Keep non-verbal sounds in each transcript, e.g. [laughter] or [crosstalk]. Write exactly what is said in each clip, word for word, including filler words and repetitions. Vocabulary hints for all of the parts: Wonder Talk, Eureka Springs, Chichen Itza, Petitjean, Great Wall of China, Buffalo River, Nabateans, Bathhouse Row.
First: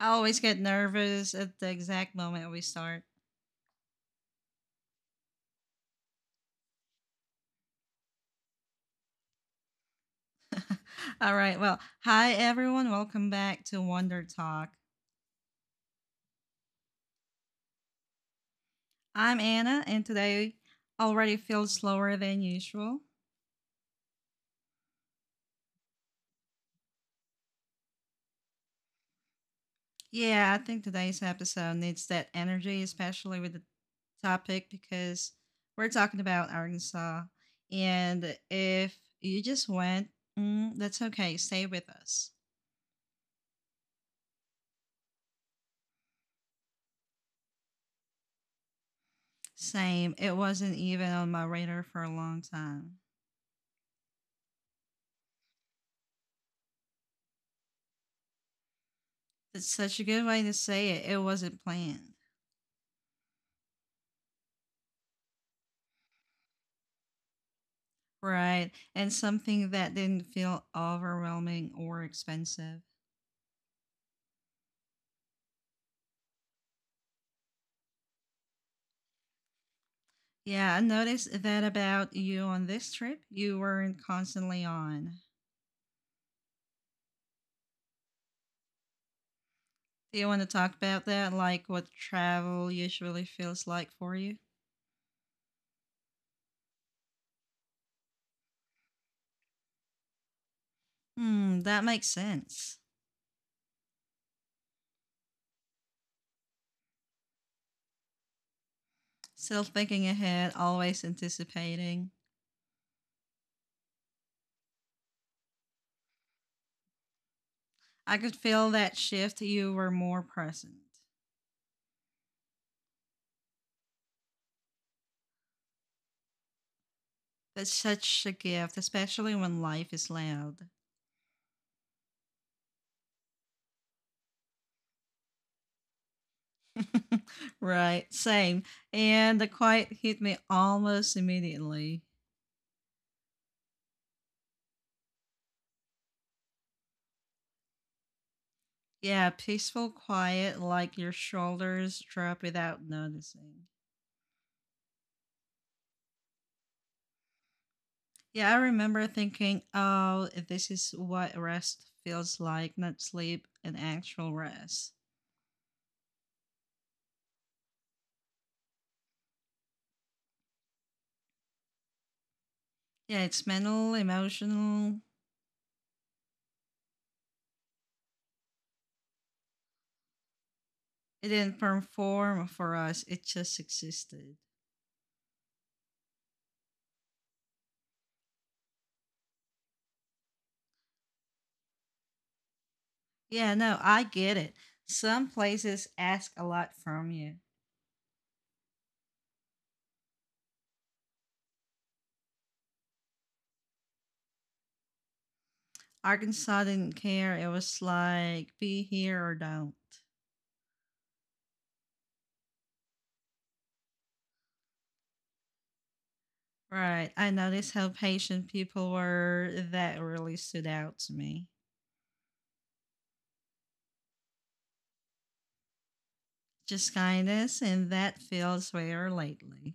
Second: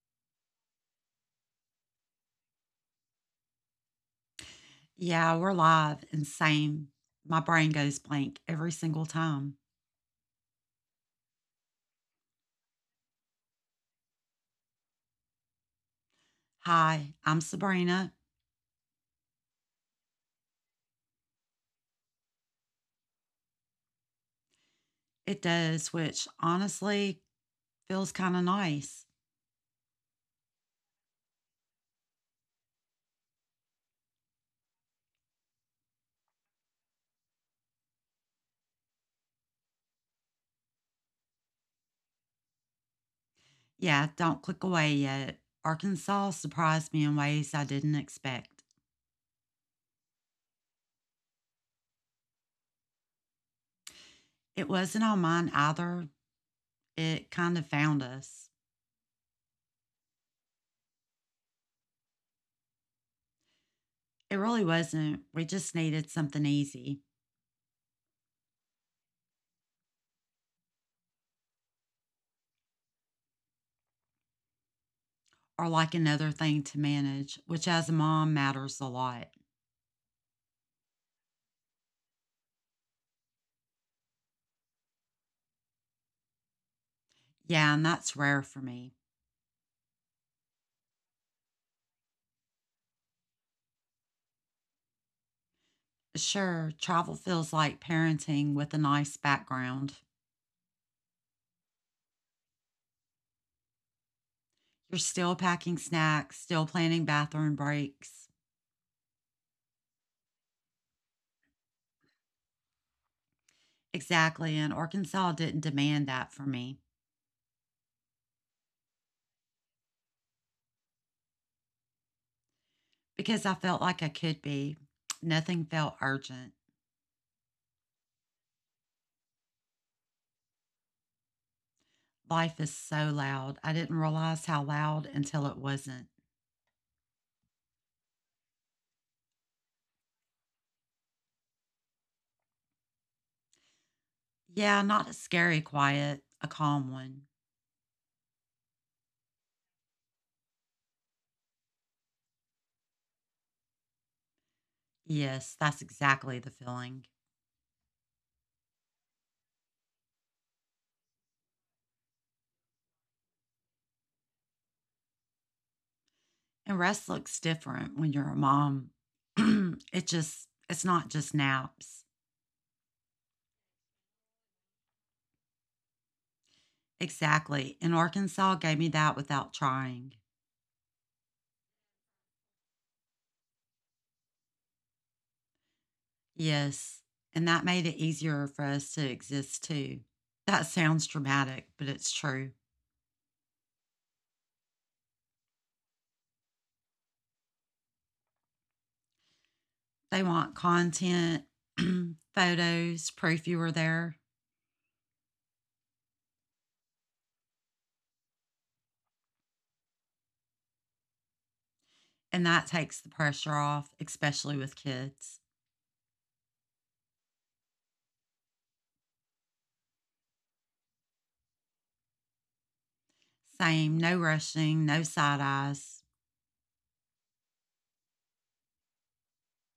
I always get nervous at the exact moment we start. Yeah, we're live and same. My brain goes blank every single time. All right, well, hi everyone. Welcome back to Wonder Talk. Hi, I'm Sabrina. I'm Anna, and today already feels slower than usual. It does, which honestly feels kind of nice. Yeah, I think today's episode needs that energy, especially with the topic, because we're talking about Arkansas. And if you just went, mm, that's okay. Stay with us. Yeah, don't click away yet. Arkansas surprised me in ways I didn't expect. Same. It wasn't even on my radar for a long time. It wasn't on mine either. It kind of found us. That's such a good way to say it. It wasn't planned, It really wasn't. We just needed something easy right? And something that didn't feel overwhelming or expensive. or like another thing to manage, which as a mom matters a lot. Yeah, I noticed that about you on this trip. You weren't constantly on. Yeah, and that's rare for me. Do you want to talk about that? Like what travel usually feels like for you? Sure, travel feels like parenting with a nice background. Hmm, that makes sense. You're still packing snacks, still planning bathroom breaks. Still thinking ahead, always anticipating. Exactly, and Arkansas didn't demand that for me I could feel that shift. You were more present. because I felt like I could be. Nothing felt urgent. That's such a gift, especially when life is loud. Life is so loud. I didn't realize how loud until it wasn't. [laughs] Right, same. And the quiet hit me almost immediately. Yeah, not a scary quiet, a calm one. Yeah, peaceful quiet, like your shoulders drop without noticing. Yes, that's exactly the feeling. Yeah, I remember thinking, oh, this is what rest feels like, not sleep, an actual rest. And rest looks different when you're a mom. [clears throat] It just, it's not just naps. Yeah, it's mental, emotional. Exactly, and Arkansas gave me that without trying. It didn't perform for us, it just existed. Yes, and that made it easier for us to exist too. That sounds dramatic, but it's true. Yeah, no, I get it. Some places ask a lot from you. They want content, [clears throat] photos, proof you were there, Arkansas didn't care. It was like, be here or don't. and that takes the pressure off, especially with kids. Right. I noticed how patient people were. That really stood out to me. Same, no rushing, no side eyes. Just kindness, and that feels rare lately.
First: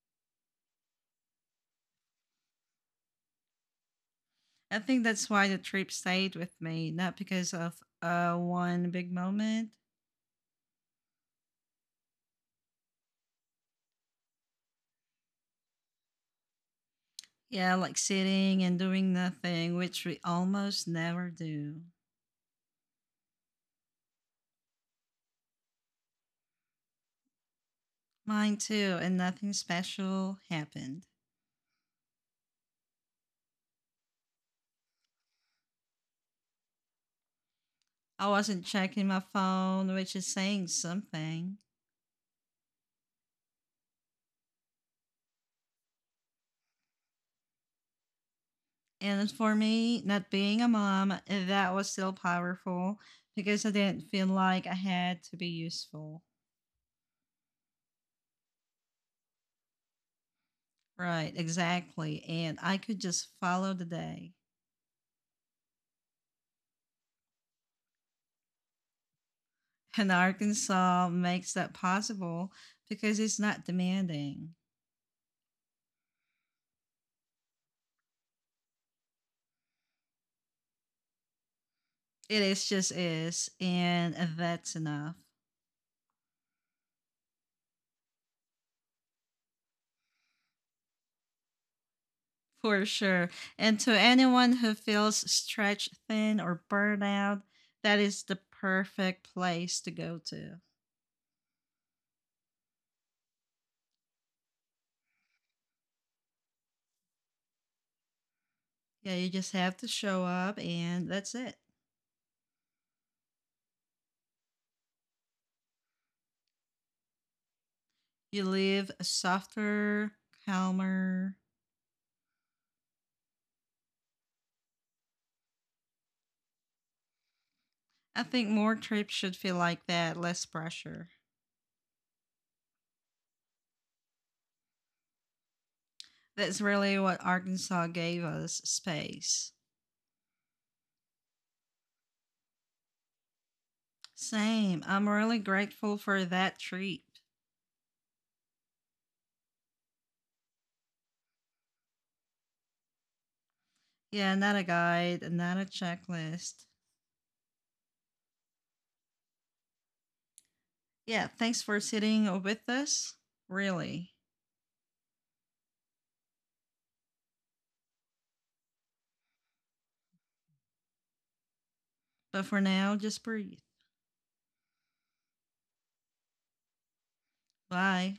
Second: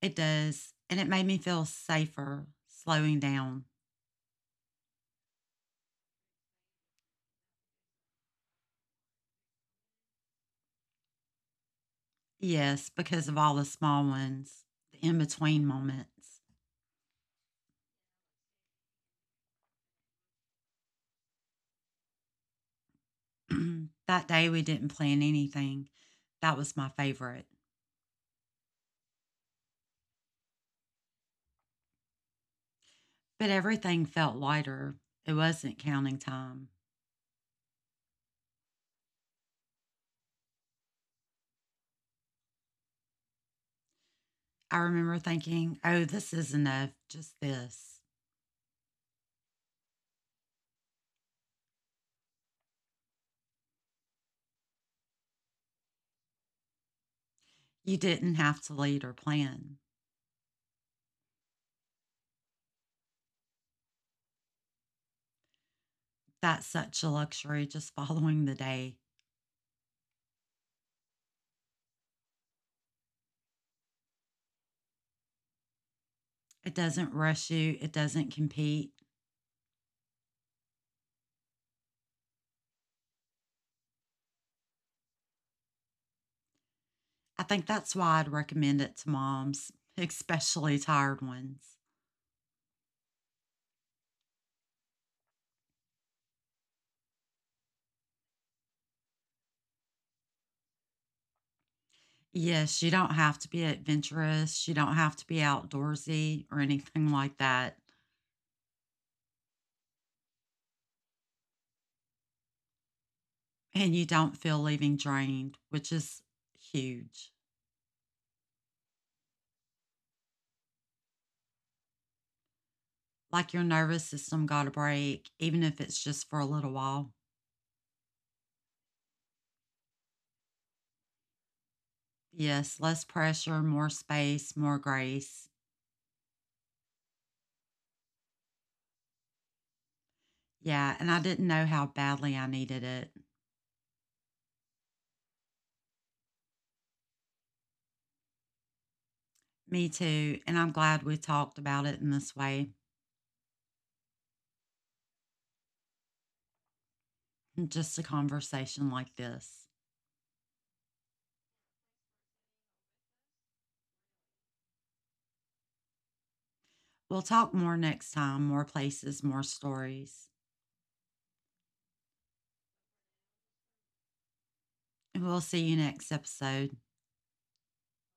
It does, and it made me feel safer slowing down. I think that's why the trip stayed with me, not because of uh, one big moment. Yes, because of all the small ones, the in between moments. Yeah, like sitting and doing nothing, which we almost never do. [clears throat] That day we didn't plan anything. That was my favorite. Mine too, and nothing special happened. But everything felt lighter. It wasn't counting time. I wasn't checking my phone, which is saying something. I remember thinking, oh, this is enough, just this. And for me, not being a mom, eh, that was still powerful because I didn't feel like I had to be useful. You didn't have to lead or plan. Right, exactly. And I could just follow the day. That's such a luxury, just [laughs] following the day. And Arkansas makes that possible because it's not demanding. It doesn't rush you, it doesn't compete. It is just is, and that's enough I think that's why I'd recommend it to moms, [laughs] especially tired ones. for sure. And to anyone who feels stretched thin or burned out, that is the perfect place to go to. Yes, you don't have to be adventurous, you don't have to be outdoorsy or anything like that. Yeah, you just have to show up and that's it. And you don't feel leaving drained, which is huge. You live a softer, calmer. Like your nervous system got a break, even if it's just for a little while. I think more trips should feel like that, less pressure. Yes, less pressure, more space, more grace. That's really what Arkansas gave us space. Yeah, and I didn't know how badly I needed it. Same. I'm really grateful for that trip. Me too. And I'm glad we talked about it in this way, Yeah, not a guide, not a checklist. just a conversation like this. Yeah, thanks for sitting with us. Really. We'll talk more next time, more places, more stories. But for now, just breathe. And we'll see you next episode. Bye.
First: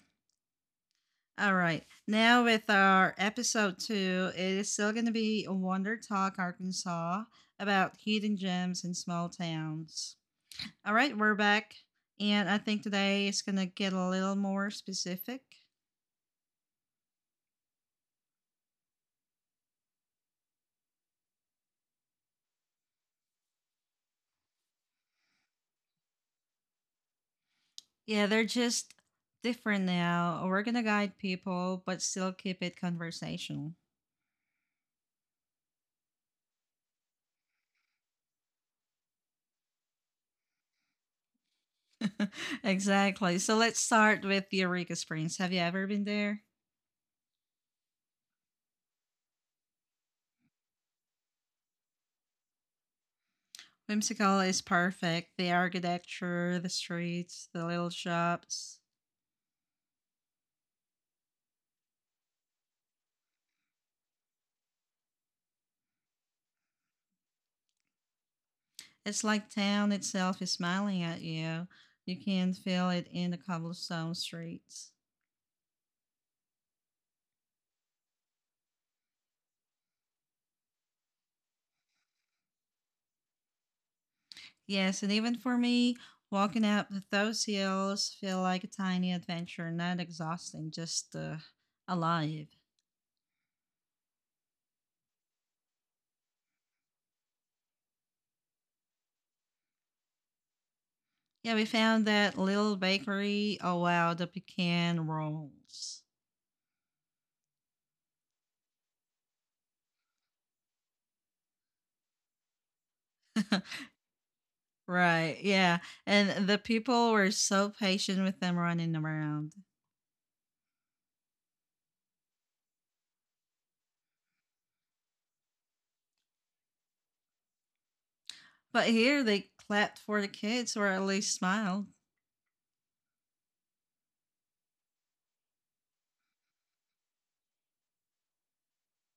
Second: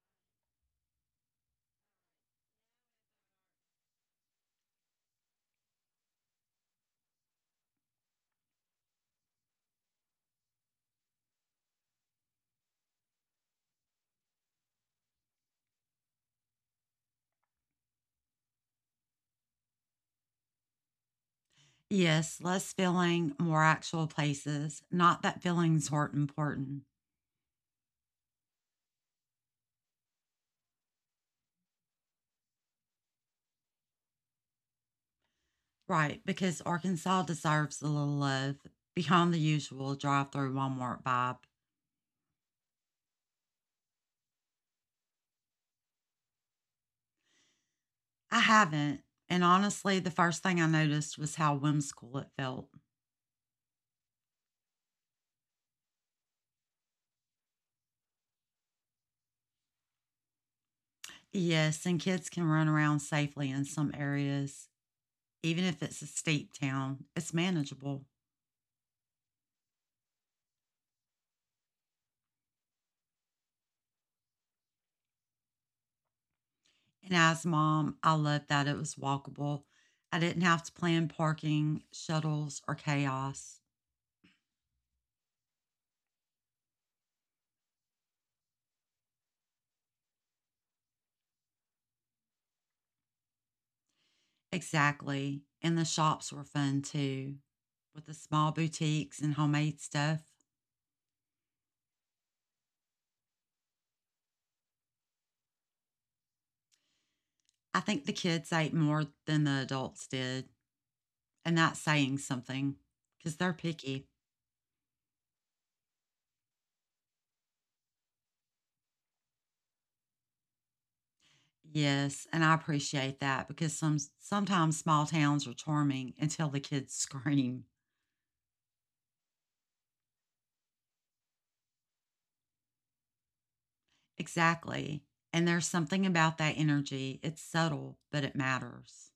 All right. Now with our episode two, it is still going to be Wonder Talk Arkansas about hidden gems in small towns. All right, we're back, and I think today it's going to get a little more specific. Yes, less feeling, more actual places. Not that feelings weren't important. Yeah, they're just different now. We're going to guide people, but still keep it conversational. Right, because Arkansas deserves a little love beyond the usual drive through Walmart vibe. [laughs] Exactly. So let's start with Eureka Springs. Have you ever been there? I haven't, and honestly, the first thing I noticed was how whimsical it felt. Whimsical is perfect. The architecture, the streets, the little shops. Yes, and kids can run around safely in some areas. Even if it's a steep town, it's manageable. It's like town itself is smiling at you. You can feel it in the cobblestone streets. And as mom, I loved that it was walkable. I didn't have to plan parking, shuttles, or chaos. Yes, and even for me, walking up those hills feel like a tiny adventure, not exhausting, just uh, alive. Exactly, and the shops were fun too, with the small boutiques and homemade stuff. Yeah, we found that little bakery. Oh wow, the pecan rolls. I think the kids ate more than the adults did, and that's saying something because they're [laughs] picky. Right, yeah. And the people were so patient with them running around. Yes, and I appreciate that because some sometimes small towns are charming until the kids [laughs] scream. But here they clapped for the kids or at least smiled. Exactly. And there's something about that energy. It's subtle, but it matters.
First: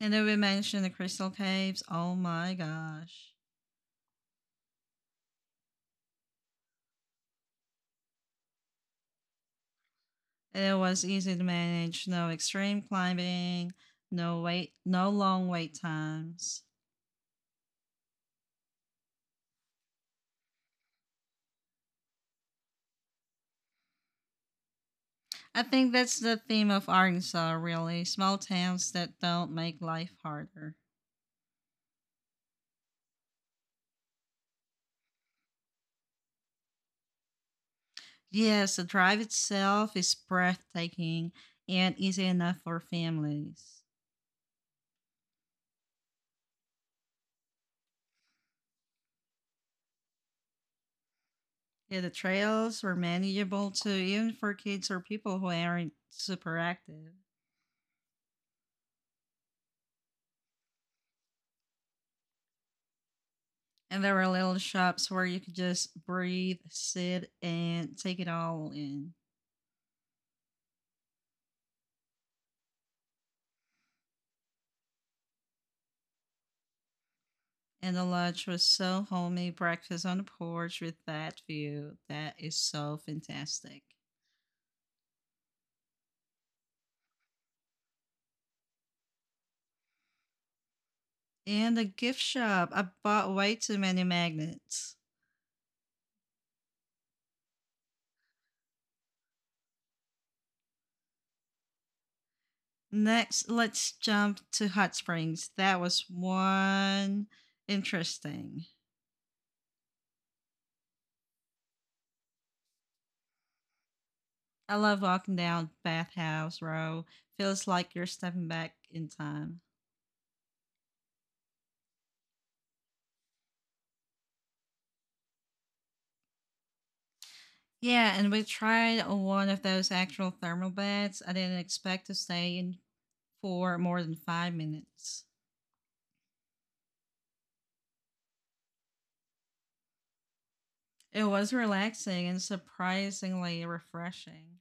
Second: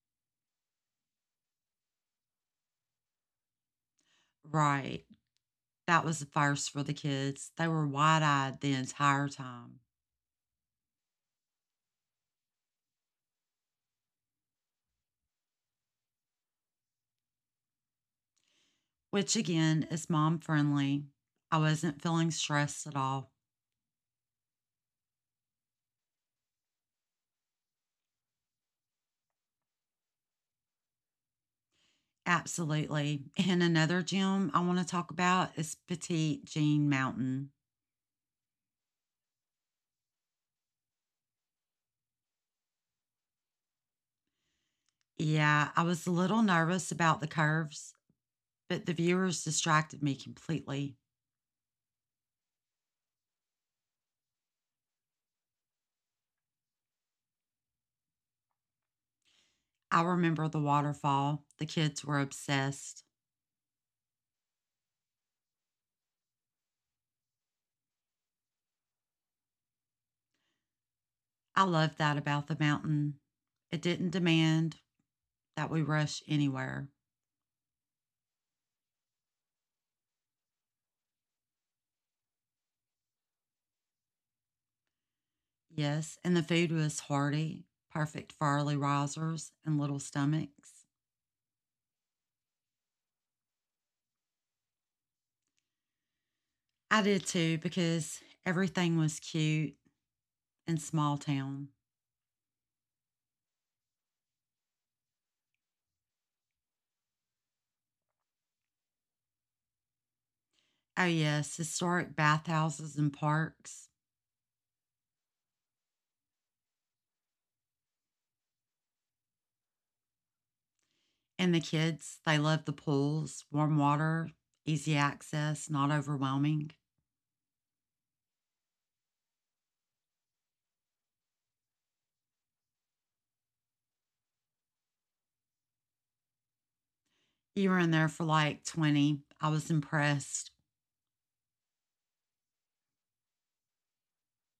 And then we mentioned the crystal caves. Oh my gosh. Right. That was the first for the kids. They were wide eyed the entire time. It was easy to manage, no extreme climbing, no wait, no long wait times. Which again is mom friendly. I wasn't feeling stressed at all. I think that's the theme of Arkansas, really. Small towns that don't make life harder. Absolutely. And another gym I want to talk about is Petite Jean Mountain. Yes, the drive itself is breathtaking and easy enough for families. Yeah, I was a little nervous about the curves, but the viewers distracted me completely. Yeah, the trails were manageable too, even for kids or people who aren't super active. I remember the waterfall. The kids were obsessed. And there were little shops where you could just breathe, sit, and take it all in. I loved that about the mountain. It didn't demand that we rush anywhere. And the lunch was so homey, breakfast on the porch with that view. That is so fantastic. Yes, and the food was hearty, perfect for early risers and little stomachs. And the gift shop, I bought way too many magnets. I did too because everything was cute and small town. Next, let's jump to Hot Springs. That was one interesting. Oh, yes, historic bathhouses and parks. I love walking down Bathhouse Row. Feels like you're stepping back in time. And the kids, they loved the pools, warm water, easy access, not overwhelming. Yeah, and we tried one of those actual thermal beds. I didn't expect to stay in for more than five minutes. You were in there for like twenty. I was impressed. It was relaxing and surprisingly refreshing.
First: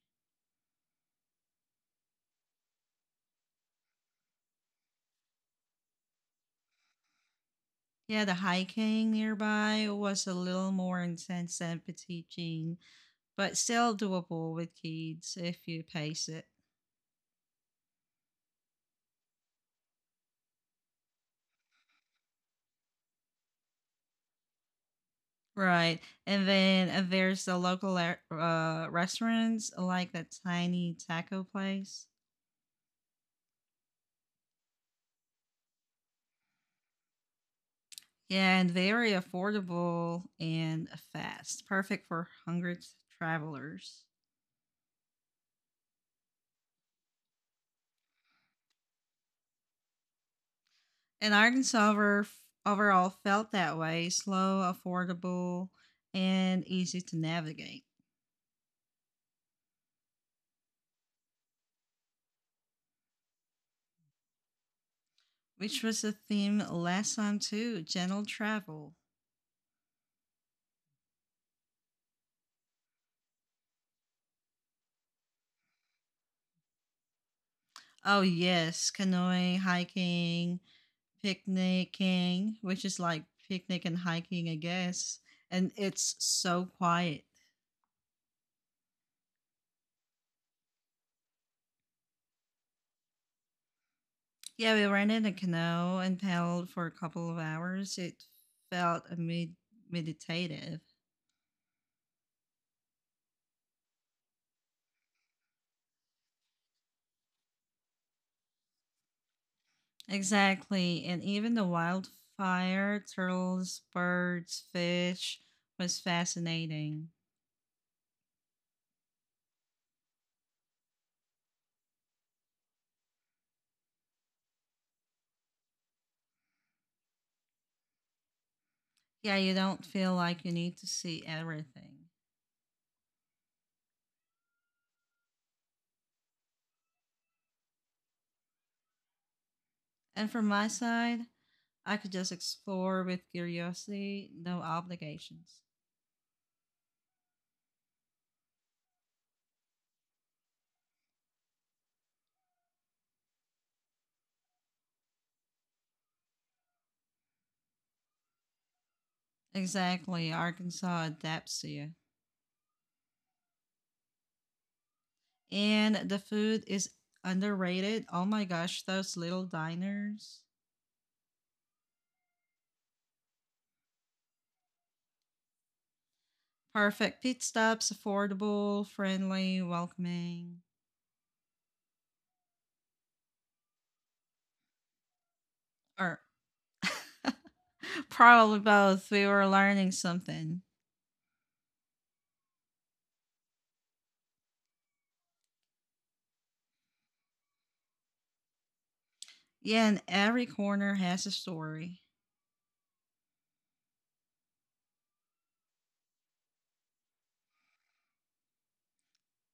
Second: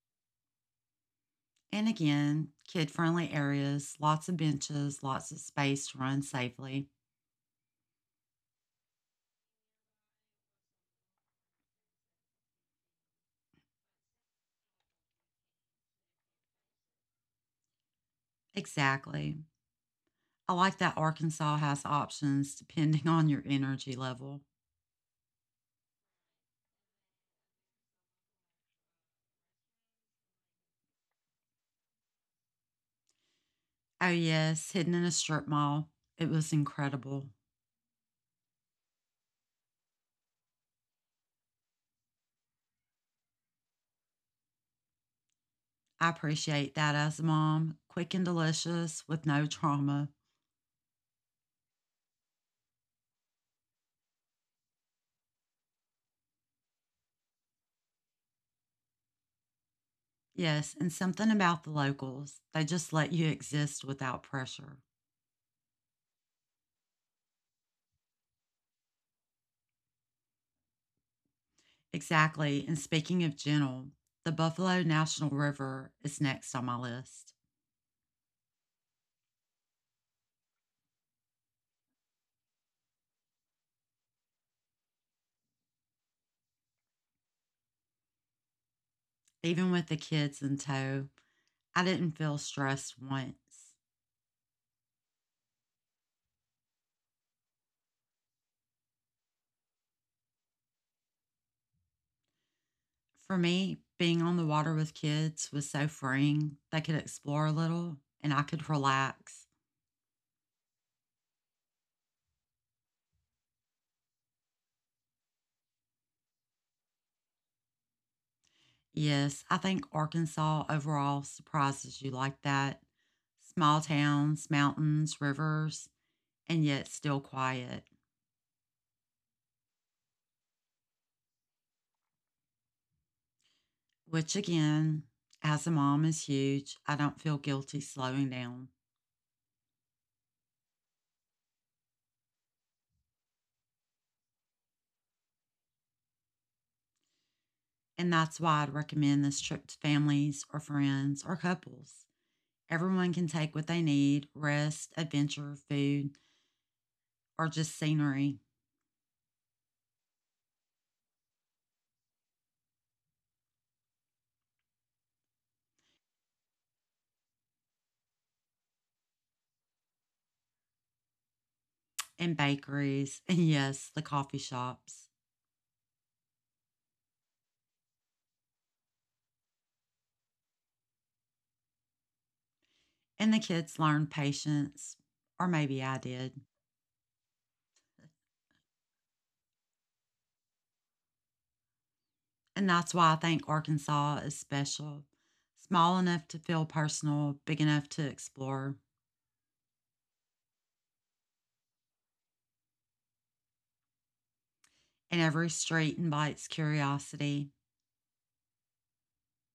And again, kid friendly areas, lots of benches, lots of space to run safely. Yeah, the hiking nearby was a little more intense than Petitjean, but still doable with kids if you pace it. Exactly. I like that Arkansas has options depending [laughs] on your energy level. Right. And then uh, there's the local uh, restaurants, like that tiny taco place. Oh, yes, hidden in a strip mall. It was incredible. Yeah, and very affordable and fast. Perfect for hungry t- travelers. I appreciate that as a mom. Quick and delicious with no trauma. And Arkansas over, overall felt that way slow, affordable, and easy to navigate, Yes, and something about the locals. They just let you exist without pressure. which was the theme last time too gentle travel. Exactly. And speaking of gentle, the Buffalo National River is next on my list. Oh, yes, canoeing, hiking, picnicking, which is like picnic and hiking, I guess. And it's so quiet. Even with the kids in tow, I didn't feel stressed once. Yeah, we rented a canoe and paddled for a couple of hours. It felt a med- meditative. For me, being on the water with kids was so freeing. They could explore a little and I could relax. Exactly. And even the wildfire, turtles, birds, fish was fascinating. Yes, I think Arkansas overall surprises you like that. Small towns, mountains, rivers, and yet still quiet, Yeah, you don't feel like you need to see everything. which again, as a mom, is huge. I don't feel guilty slowing down. And from my side, I could just explore with curiosity, no obligations. And that's why I'd recommend this trip to families or friends or couples. Everyone can take what they need, rest, adventure, food, or just scenery Exactly. Arkansas adapts to you. And the food is underrated. Oh my gosh, those little diners. and bakeries, [laughs] and yes, the coffee shops. Perfect pit stops, affordable, friendly, welcoming, And the kids learn patience, or maybe I or did. [laughs] probably both. We were learning something. And that's why I think Arkansas is special. Small enough to feel personal, big enough to explore, Yeah, and every corner has a story. and every street invites curiosity.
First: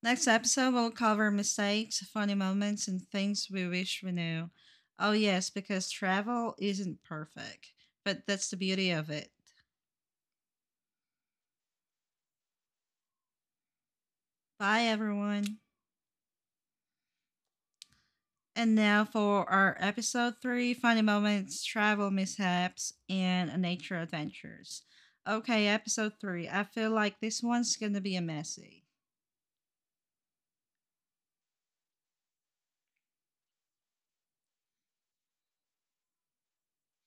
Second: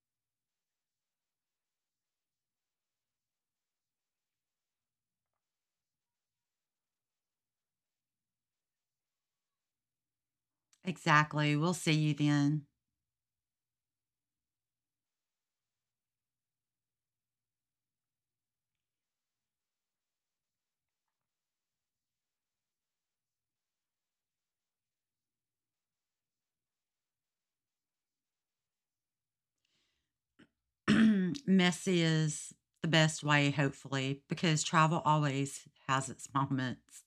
Next episode, we'll cover mistakes, funny moments, and things we wish we knew. Oh, yes, because travel isn't perfect, but that's the beauty of it. Exactly. We'll see you then. Bye, everyone. And now for our episode three funny moments, travel mishaps, and nature adventures. Okay, episode three. I feel like this one's gonna be a messy. [clears throat] Messy is the best way, hopefully, because travel always has its moments.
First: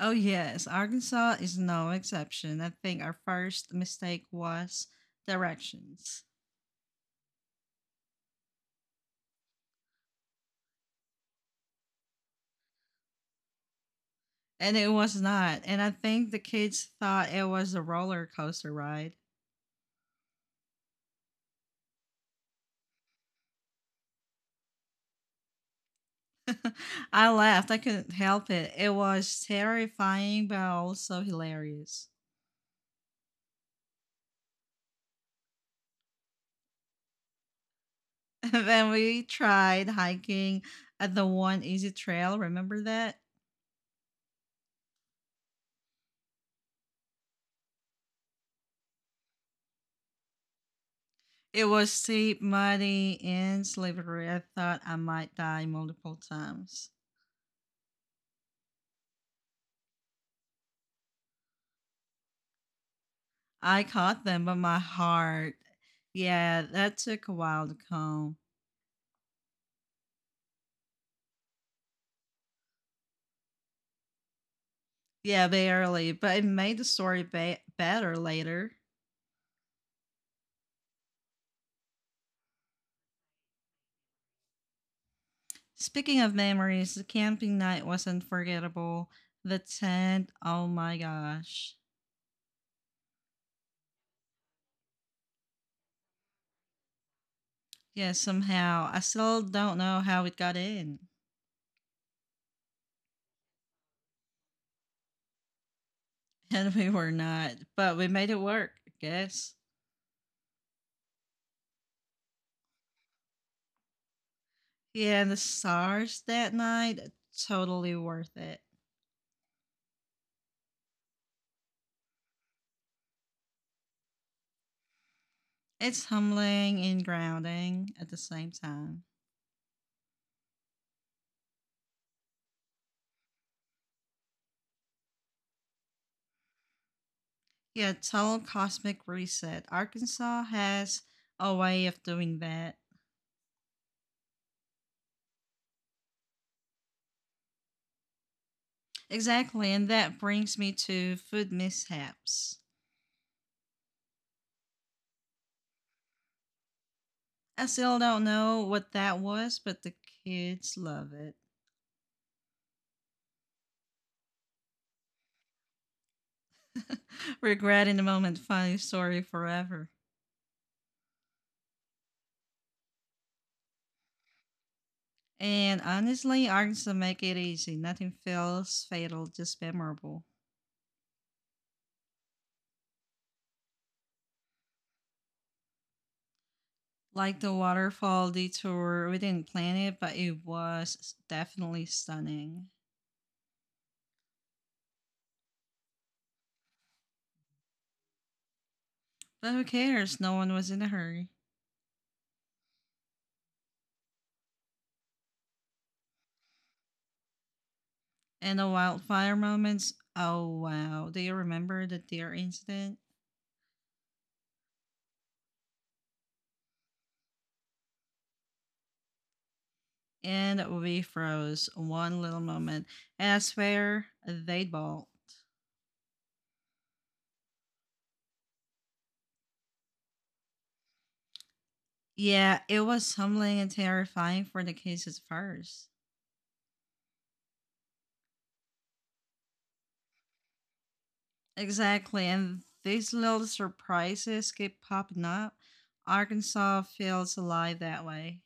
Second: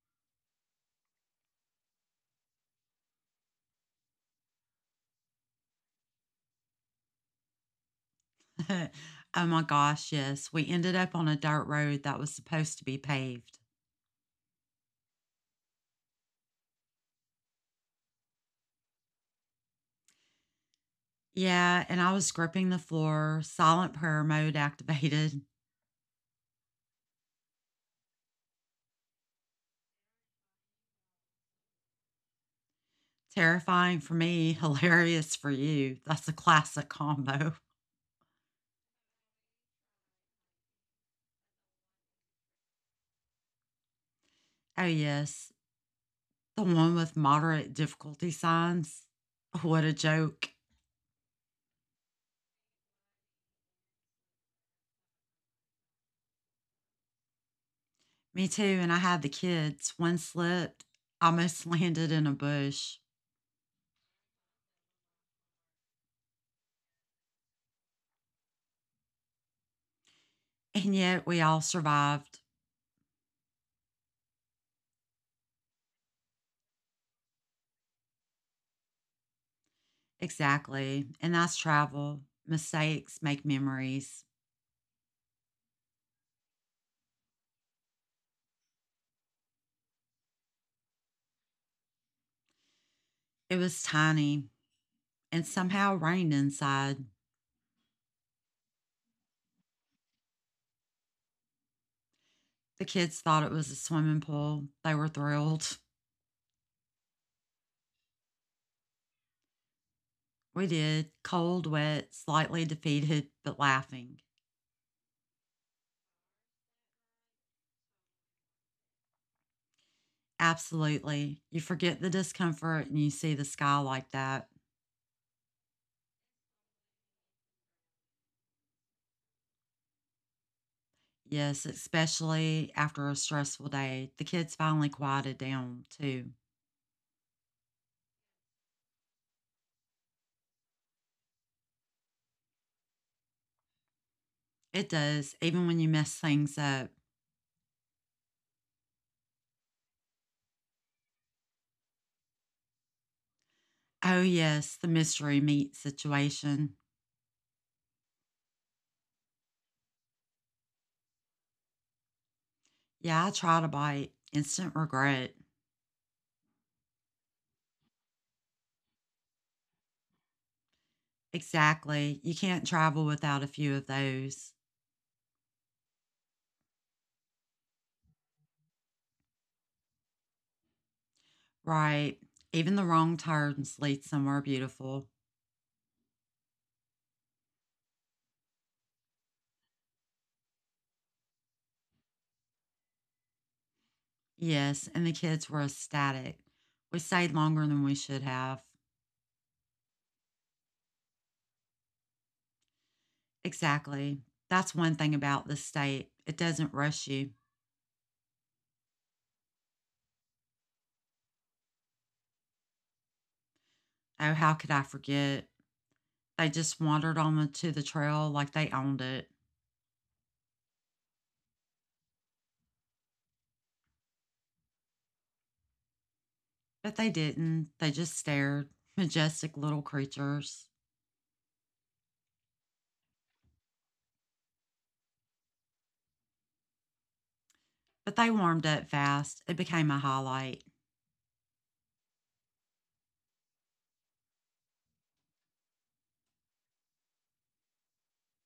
Oh, yes, Arkansas is no exception. I think our first mistake was directions, [laughs] Oh my gosh, yes. We ended up on a dirt road that was supposed to be paved. and it was not. And I think the kids thought it was a roller coaster ride. Yeah, and I was gripping the floor, silent prayer mode [laughs] activated. [laughs] I laughed, I couldn't help it. It was terrifying, but also hilarious. Terrifying for me, [laughs] hilarious for you. That's a classic combo. [laughs] Then we tried hiking at the one easy trail. Remember that? Oh, yes. The one with moderate difficulty signs. What a joke. It was steep, muddy, and slippery. I thought I might die multiple times. Me too, and I had the kids. One slipped, almost [laughs] landed in a bush. I caught them, but my heart. Yeah, that took a while to calm. And yet we all survived. Yeah, barely, but it made the story ba- better later. Exactly. And that's travel. Mistakes make memories. Speaking of memories, the camping night was unforgettable. The tent, oh my gosh. It was tiny and somehow rained inside. Yeah, somehow. I still don't know how it got in. The kids thought it was a swimming pool. They were thrilled. And we were not, but we made it work, I guess. We did. Cold, wet, slightly defeated, but laughing. Yeah, the stars that night, totally worth it. Absolutely. You forget the discomfort and you see the sky like that. It's humbling and grounding at the same time. Yes, especially after a stressful day. The kids finally quieted down, too. Yeah, total cosmic reset. Arkansas has a way of doing that. It does, even when you mess things up. Exactly, and that brings me to food mishaps. Oh, yes, the mystery meat situation. I still don't know what that was, but the kids love it. Yeah, I tried a bite. Instant regret. [laughs] Regret in the moment, funny story forever. Exactly. You can't travel without a few of those. And honestly, arcs that make it easy. Nothing feels fatal, just memorable. Right. Even the wrong turns lead somewhere beautiful. Like the waterfall detour, we didn't plan it, but it was s- definitely stunning. Yes, and the kids were ecstatic. We stayed longer than we should have. But who cares? No one was in a hurry. Exactly. That's one thing about the state. It doesn't rush you. And the wildfire moments, oh wow. Do you remember the deer incident? Oh, how could I forget? They just wandered on the, to the trail like they owned it. And we froze one little moment. And I swear, they bawled. But they didn't. They just stared. Majestic little creatures. Yeah, it was humbling and terrifying for the kids at first. But they warmed up fast. It became a highlight. Exactly. And these little surprises keep popping up. Arkansas feels alive that way.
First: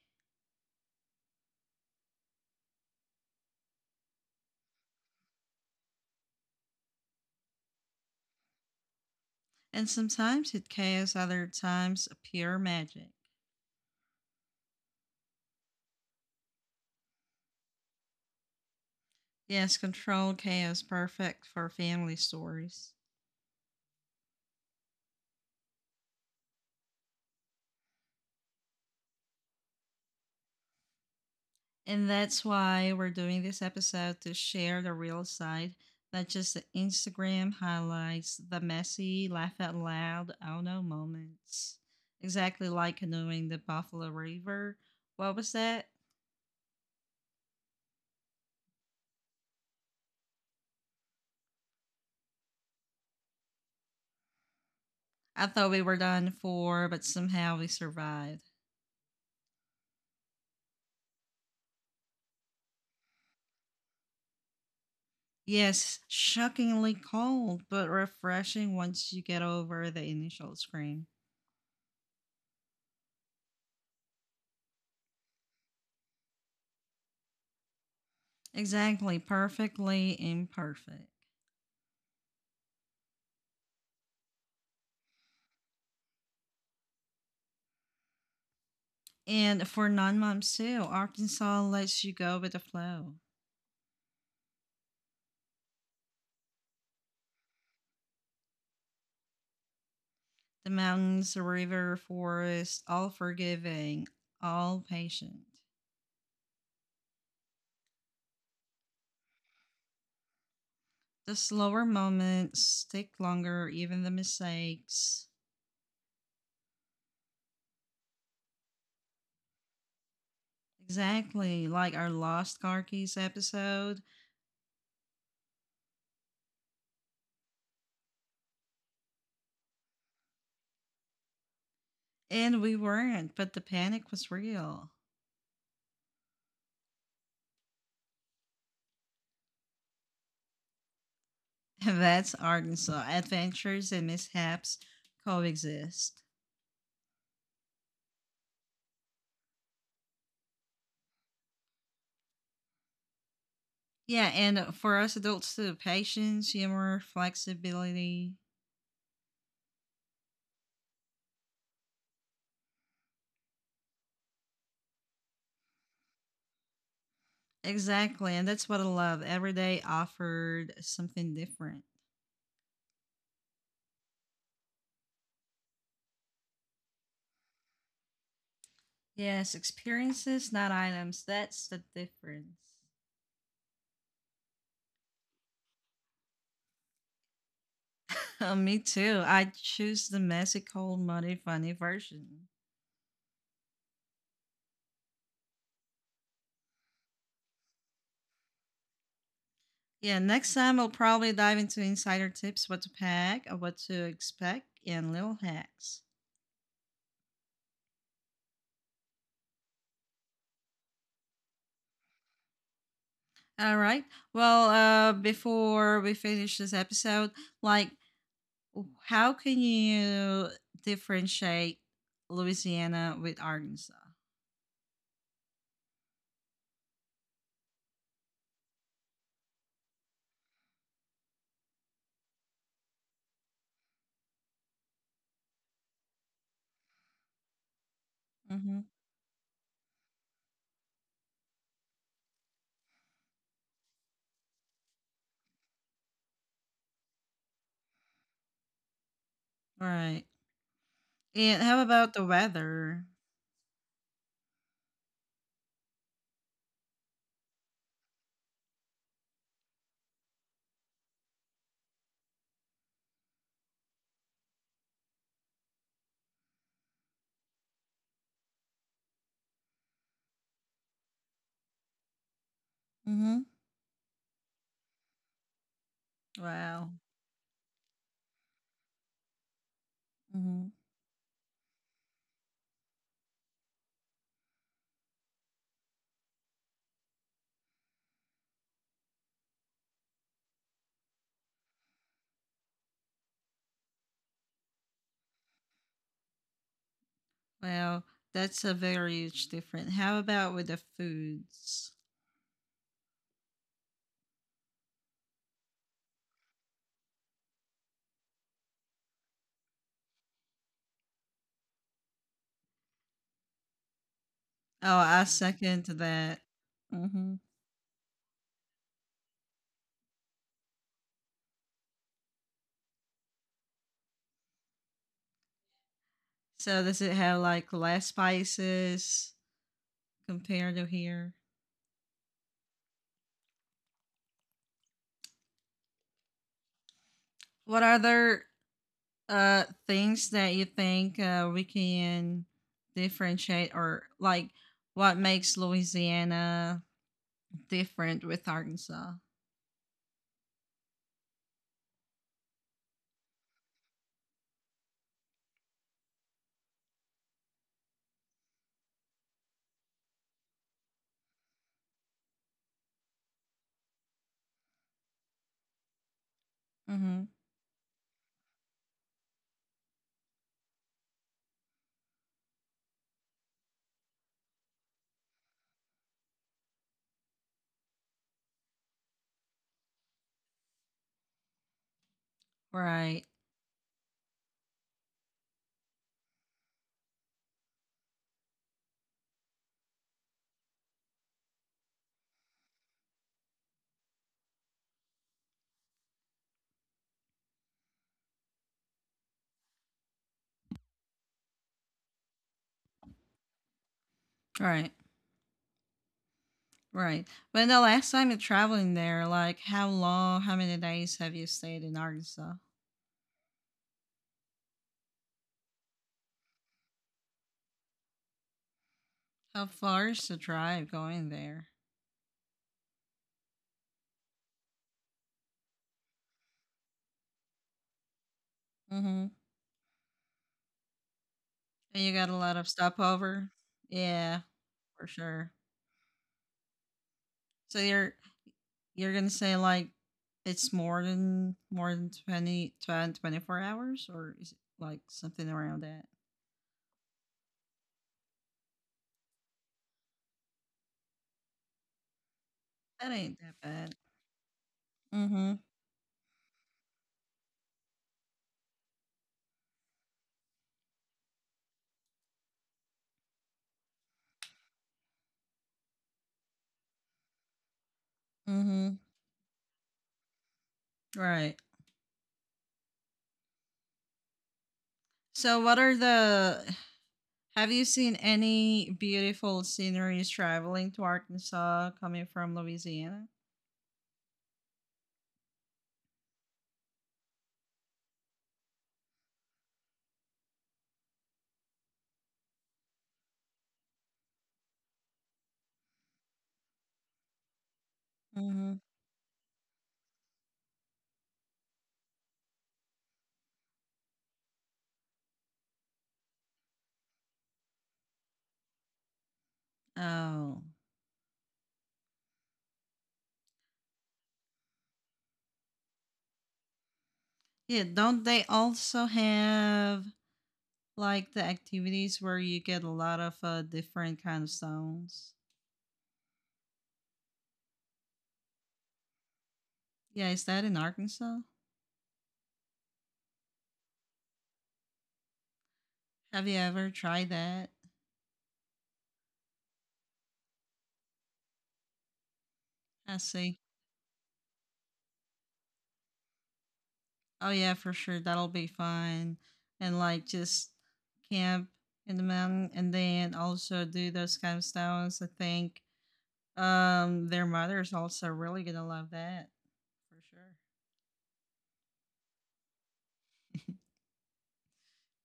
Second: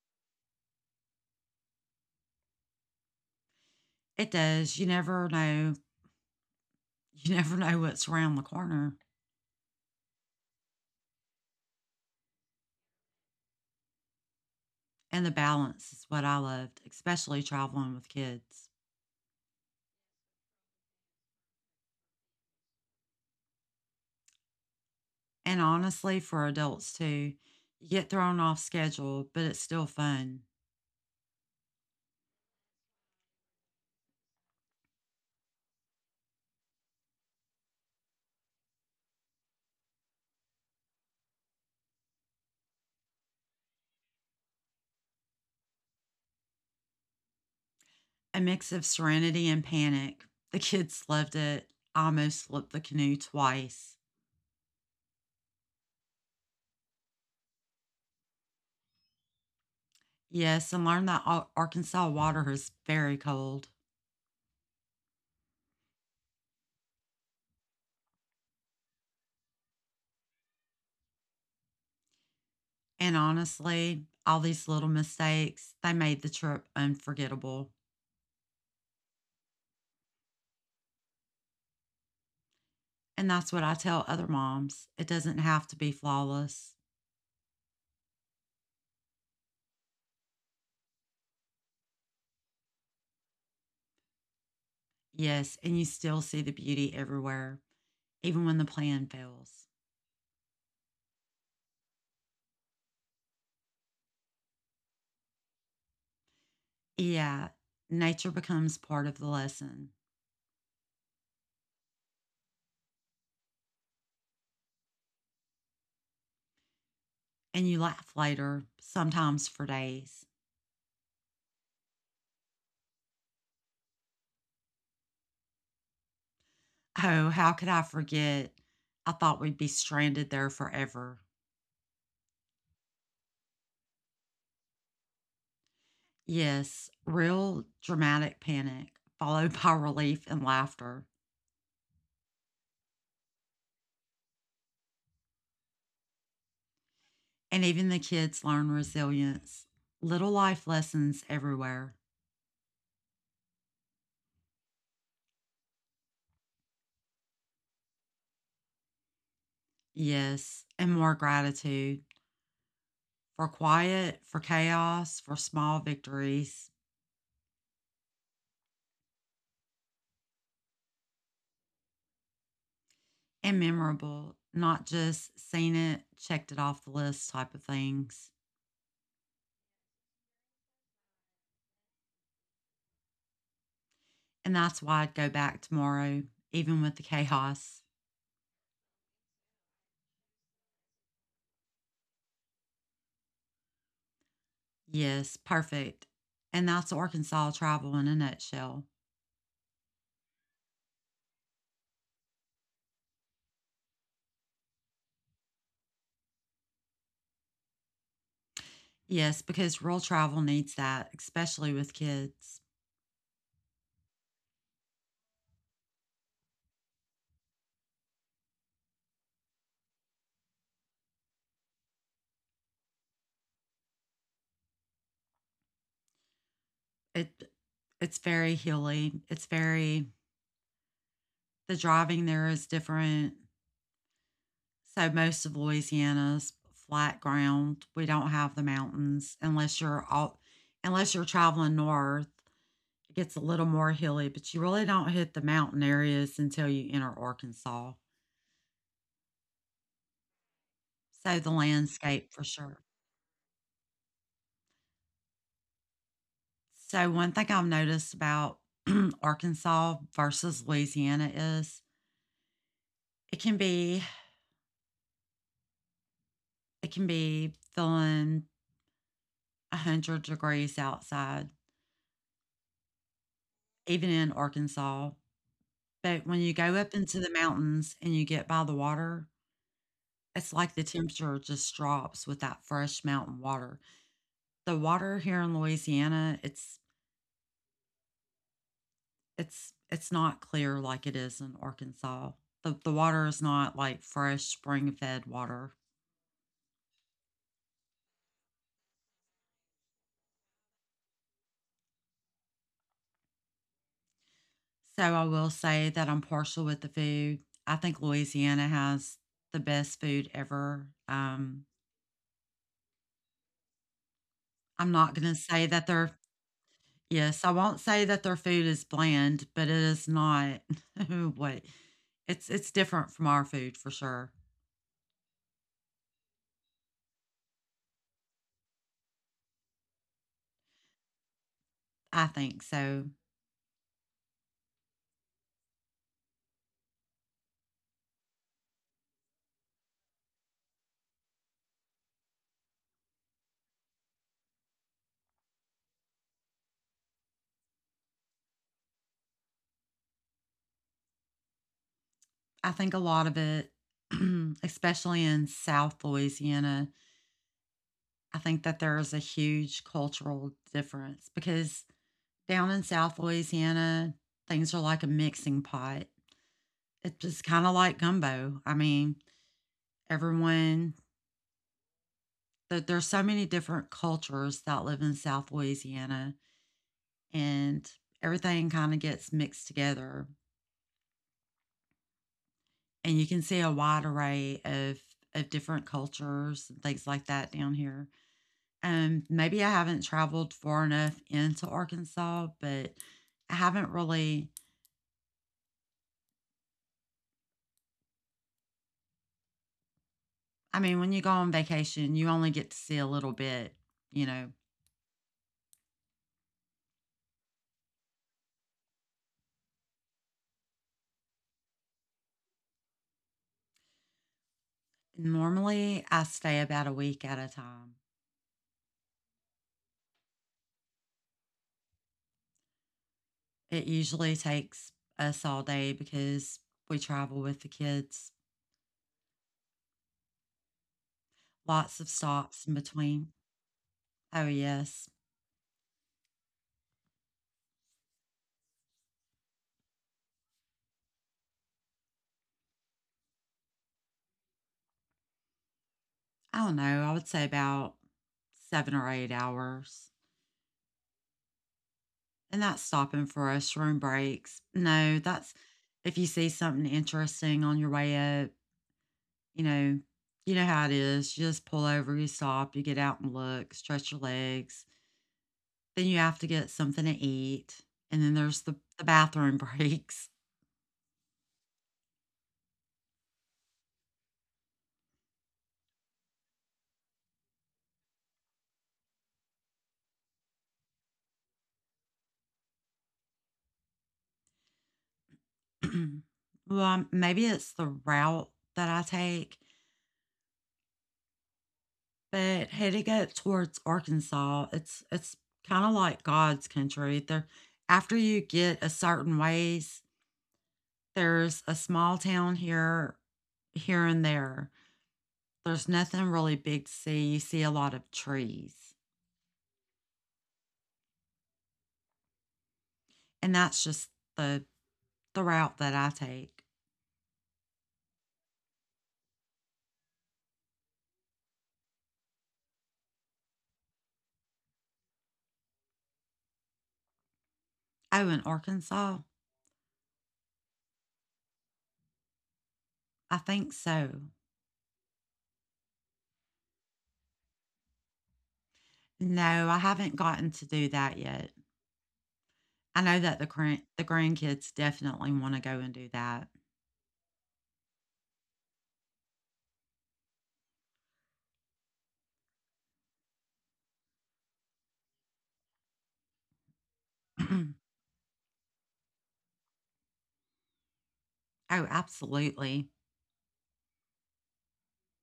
It does. You never know. You [laughs] never know what's around the corner. And sometimes it chaos, other times pure magic. And the balance is what I loved, especially traveling with kids. Yes, controlled chaos, perfect for family stories. And honestly, for adults too, you get thrown off schedule, but it's still fun. And that's why we're doing this episode to share the real side, not just the Instagram highlights, the messy, laugh out loud, oh no moments. Exactly like canoeing the Buffalo River. What was that? A mix of serenity and panic. [laughs] The kids loved it. I almost flipped the canoe twice. I thought we were done for, but somehow we survived. Yes, and learned that Arkansas water is very cold. Yes, shockingly cold, but refreshing once you get over the initial scream. And honestly, all these little mistakes, they made the trip unforgettable. Exactly, perfectly imperfect. And that's what I tell other moms. It doesn't have to be flawless. And for non moms too, Arkansas lets you go with the flow. Yes, and you still see the beauty everywhere, even when the plan fails. The mountains, the river, forest, all forgiving, all patient. Yeah, nature becomes part of the lesson, The slower moments stick longer, even the mistakes. and you laugh later, sometimes for days. Exactly, like our Lost Car Keys episode. Oh, how could I forget? I thought we'd be stranded there forever. And we weren't, but the panic was real. Yes, real dramatic panic, followed [laughs] by relief and laughter. [laughs] That's Arkansas. Adventures and mishaps coexist. And even the kids learn resilience, little life lessons everywhere. Yeah, and for us adults too, patience, humor, flexibility. Yes, and more gratitude for quiet, for chaos, for small victories. Exactly, and that's what I love. Every day offered something different. And memorable, not just seen it, checked it off the list type of things. Yes, experiences, not items. That's the difference. And that's why I'd go back tomorrow, even with the chaos. [laughs] Me too. I choose the messy, cold, muddy, funny version. Yes, perfect. And that's Arkansas travel in a nutshell. Yeah, next time we'll probably dive into insider tips, what to pack, uh, what to expect, and little hacks. Yes, because rural travel needs that, especially with kids. All right. Well, uh, before we finish this episode, like, how can you differentiate Louisiana with Arkansas? It it's very hilly. It's very, the driving there is different. So most of Louisiana's flat ground. We don't have the Mm-hmm. mountains unless you're all unless you're traveling north. It gets a little more hilly, but you really don't hit the mountain areas until you enter Arkansas. All right. So the And how about the landscape for sure. weather? So one thing I've noticed about [clears throat] Arkansas versus Louisiana is it can be, it can be feeling one hundred degrees outside, Mm-hmm. even in Arkansas. But when you go Wow. up into the mountains and you get by the water, it's Mm-hmm. like the temperature just drops with that fresh mountain water. The water here in Louisiana, it's it's it's not clear like it is in Arkansas. The the water is not like fresh spring fed water. Well, that's a very huge difference. How about with the foods? So I will say that I'm partial with the food. I think Louisiana has the best food ever. Um, I'm Oh, not I gonna say second that their that. Mm-hmm. yes, I won't say that their food is bland, but it is not [laughs] what, it's it's different from our food for sure. So does it have like less spices compared to here? I think so. What other uh things that you think uh, we can differentiate or like what makes Louisiana different with Arkansas? I think a lot of it, [clears throat] especially in South Louisiana, I think that there is a huge cultural difference because down in South Louisiana, things are like a mixing pot. It's Mm-hmm. just kind of like gumbo. I mean, everyone, there, there's so many different cultures that live in South Louisiana, and everything kind of gets mixed together. And Right, you can see a wide array of, of different cultures and things like that down here. Um, maybe I haven't traveled far enough into Arkansas, but I haven't really I mean, when you go on vacation, you only get to see a little bit, you know. right, right. When the last time you're traveling there, like how long, how many days have you stayed in Arkansas? Normally, I stay about a week at a time. How far is the drive going there? It usually takes us all day because we travel with the kids. Mm-hmm. Lots And of you got a lot stops of in between. stopover? Yeah, Oh, for yes. sure. So you're you're gonna say like it's more than more than twenty twenty twenty four hours, or is it like something around that? I don't know. I would say about seven or eight hours. And that's That stopping ain't for that us, bad. room breaks. No, that's Mhm. if you see something interesting on your way up. You know you know how it is. You just pull over, you stop, you get out and look, stretch your legs. Then you have to get something to eat, and then there's the Mhm. the bathroom [laughs] breaks. Right. So what are the have you seen any beautiful sceneries traveling to Arkansas coming from Louisiana? [clears throat] Well, um, maybe it's the route that I take, but headed up towards Arkansas, it's it's kinda like God's country. There after you Mhm. get a certain ways, there's a small town here here and there. There's nothing really big to see. You see a lot of trees, Oh. and that's just the the route that I take. Yeah, don't they also have like the activities where you get a lot of uh, different kind of stones? Oh, in Arkansas, Yeah, is that in Arkansas? I think so. Have you ever tried that? No, I haven't gotten to do that yet. I know I that the see. current the grandkids definitely want to go and do that. Oh yeah, for sure. That'll be fun. And like just camp in the mountain and then also do those kind of stones. I think um [clears throat] their Oh, mother's also really gonna love that for sure. absolutely. [laughs]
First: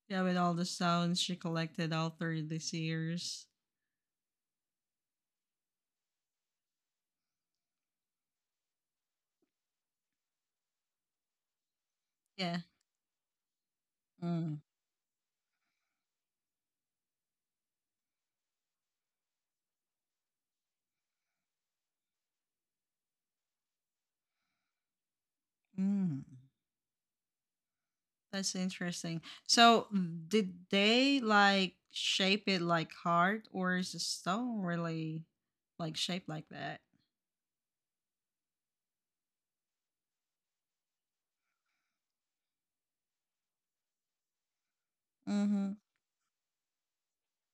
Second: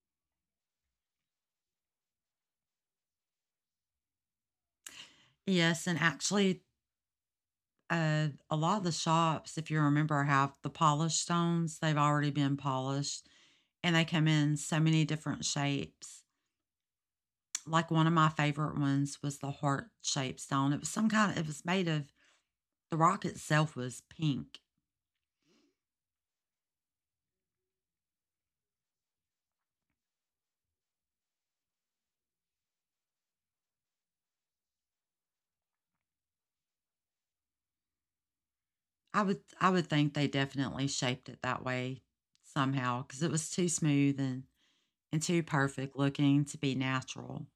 Yeah, with all the stones she collected all through these years. Yes, and actually, uh, a lot of the shops, if you remember, have the polished stones. They've already been Yeah. polished, and they come in Mm. so many different shapes. Like one of my favorite ones was the heart shaped stone. It was some kind of, it was made of The rock itself was pink. Mm. That's interesting. So, mm, did they like shape it like heart, or is the stone really like shaped like that? I would I would think they definitely shaped it that way somehow because it was too smooth and, and too Mm-hmm. perfect looking to be natural.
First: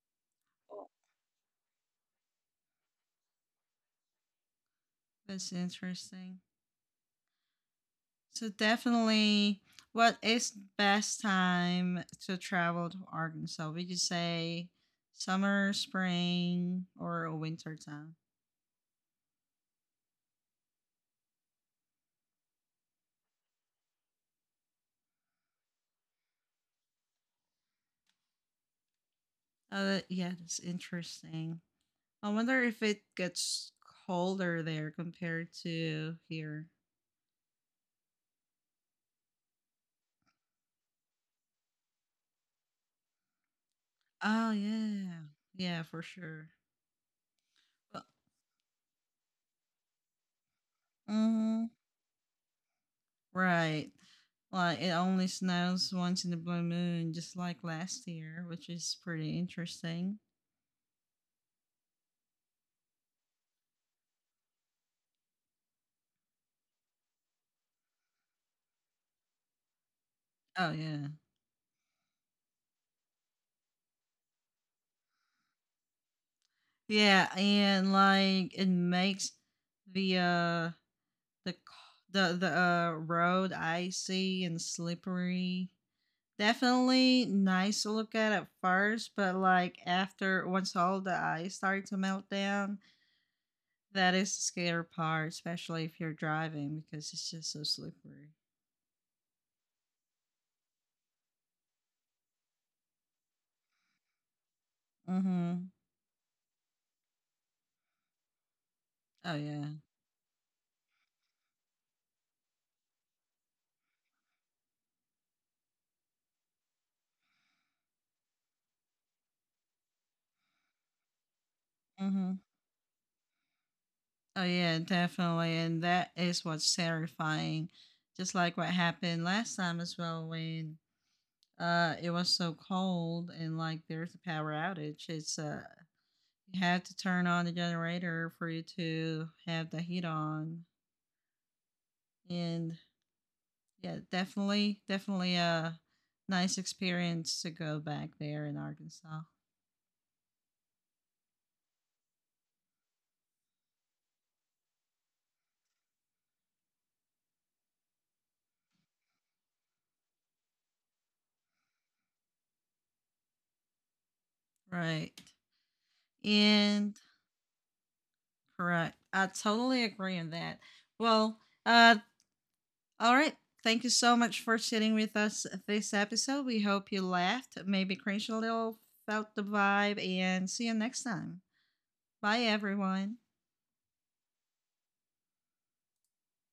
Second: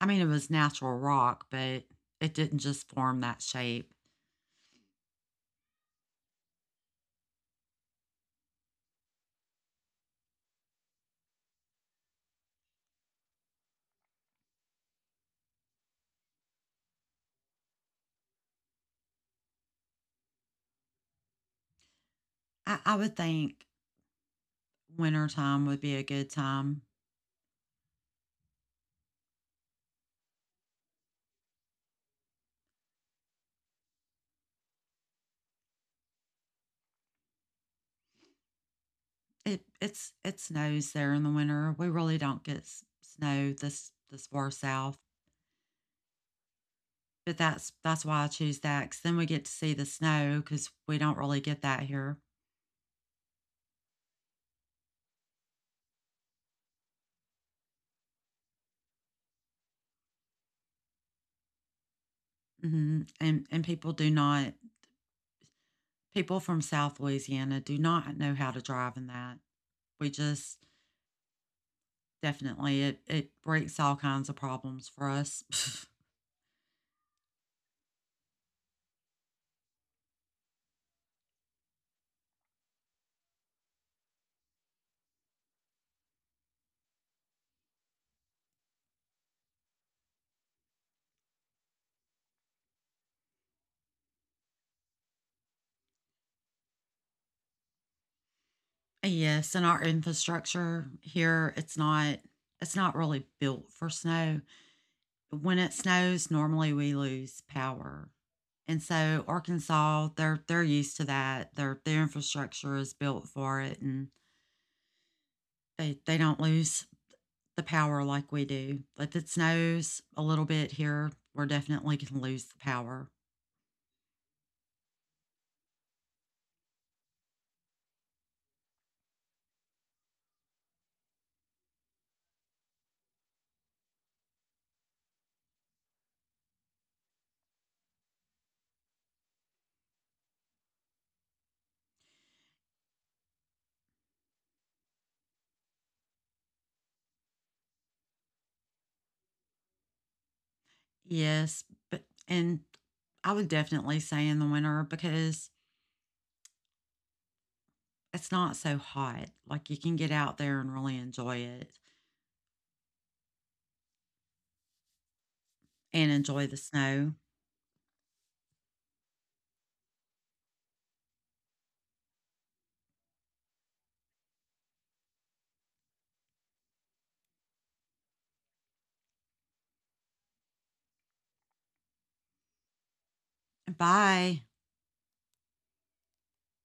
I mean, it was natural rock, but it didn't just form that shape. That's interesting. So, definitely, what is best time to travel to Arkansas? Would you say summer, spring, or a winter time? I, I would think wintertime would be a good time. Oh, yeah, that's interesting. I wonder if it gets colder there compared to here. It it's it snows there in the winter. We really don't get s- snow this this far Oh, south, yeah. Yeah, for sure. but that's that's why I choose that. Cause then we get to see the snow because we don't really get Mm-hmm. that here. Right. Like, it only snows once in the blue moon, just like last year, which is pretty interesting. Mhm, and and people do not people from South Louisiana do not know how to drive in that. We just Oh, yeah. definitely it it breaks all kinds of problems for us. [laughs] Yeah, and, like, it makes the, uh, the, c- the, the, uh, road icy and slippery. Definitely nice to look at at first, but, like, after once all the ice started to melt down, that is the scary part, especially if you're driving because it's just so slippery. Yes, and our infrastructure here, it's not it's not really built for snow. When it Mm-hmm. snows, normally we lose power. And so Oh yeah. Arkansas, they're they're used to that. Their their infrastructure is built for it, and they they don't lose the power like we do. If it snows a little bit here, we're definitely going to Mm-hmm. lose the power. Oh yeah, definitely. And that is what's terrifying. Just like what happened last time as well when uh it was so cold and like there's a power outage. It's uh you had to turn on the generator for you to have the heat on. And yeah, definitely definitely a nice experience to go back there in Arkansas. Yes, but and I would definitely say in the winter because it's not so hot. Like you can get out there and really enjoy it Right. and enjoy the Incorrect. snow. I totally agree on that. Well, uh, all right. Thank you so much for sitting with us this episode. We hope you laughed, maybe cringed a little, felt the vibe, and see you next time. Bye, everyone. Bye.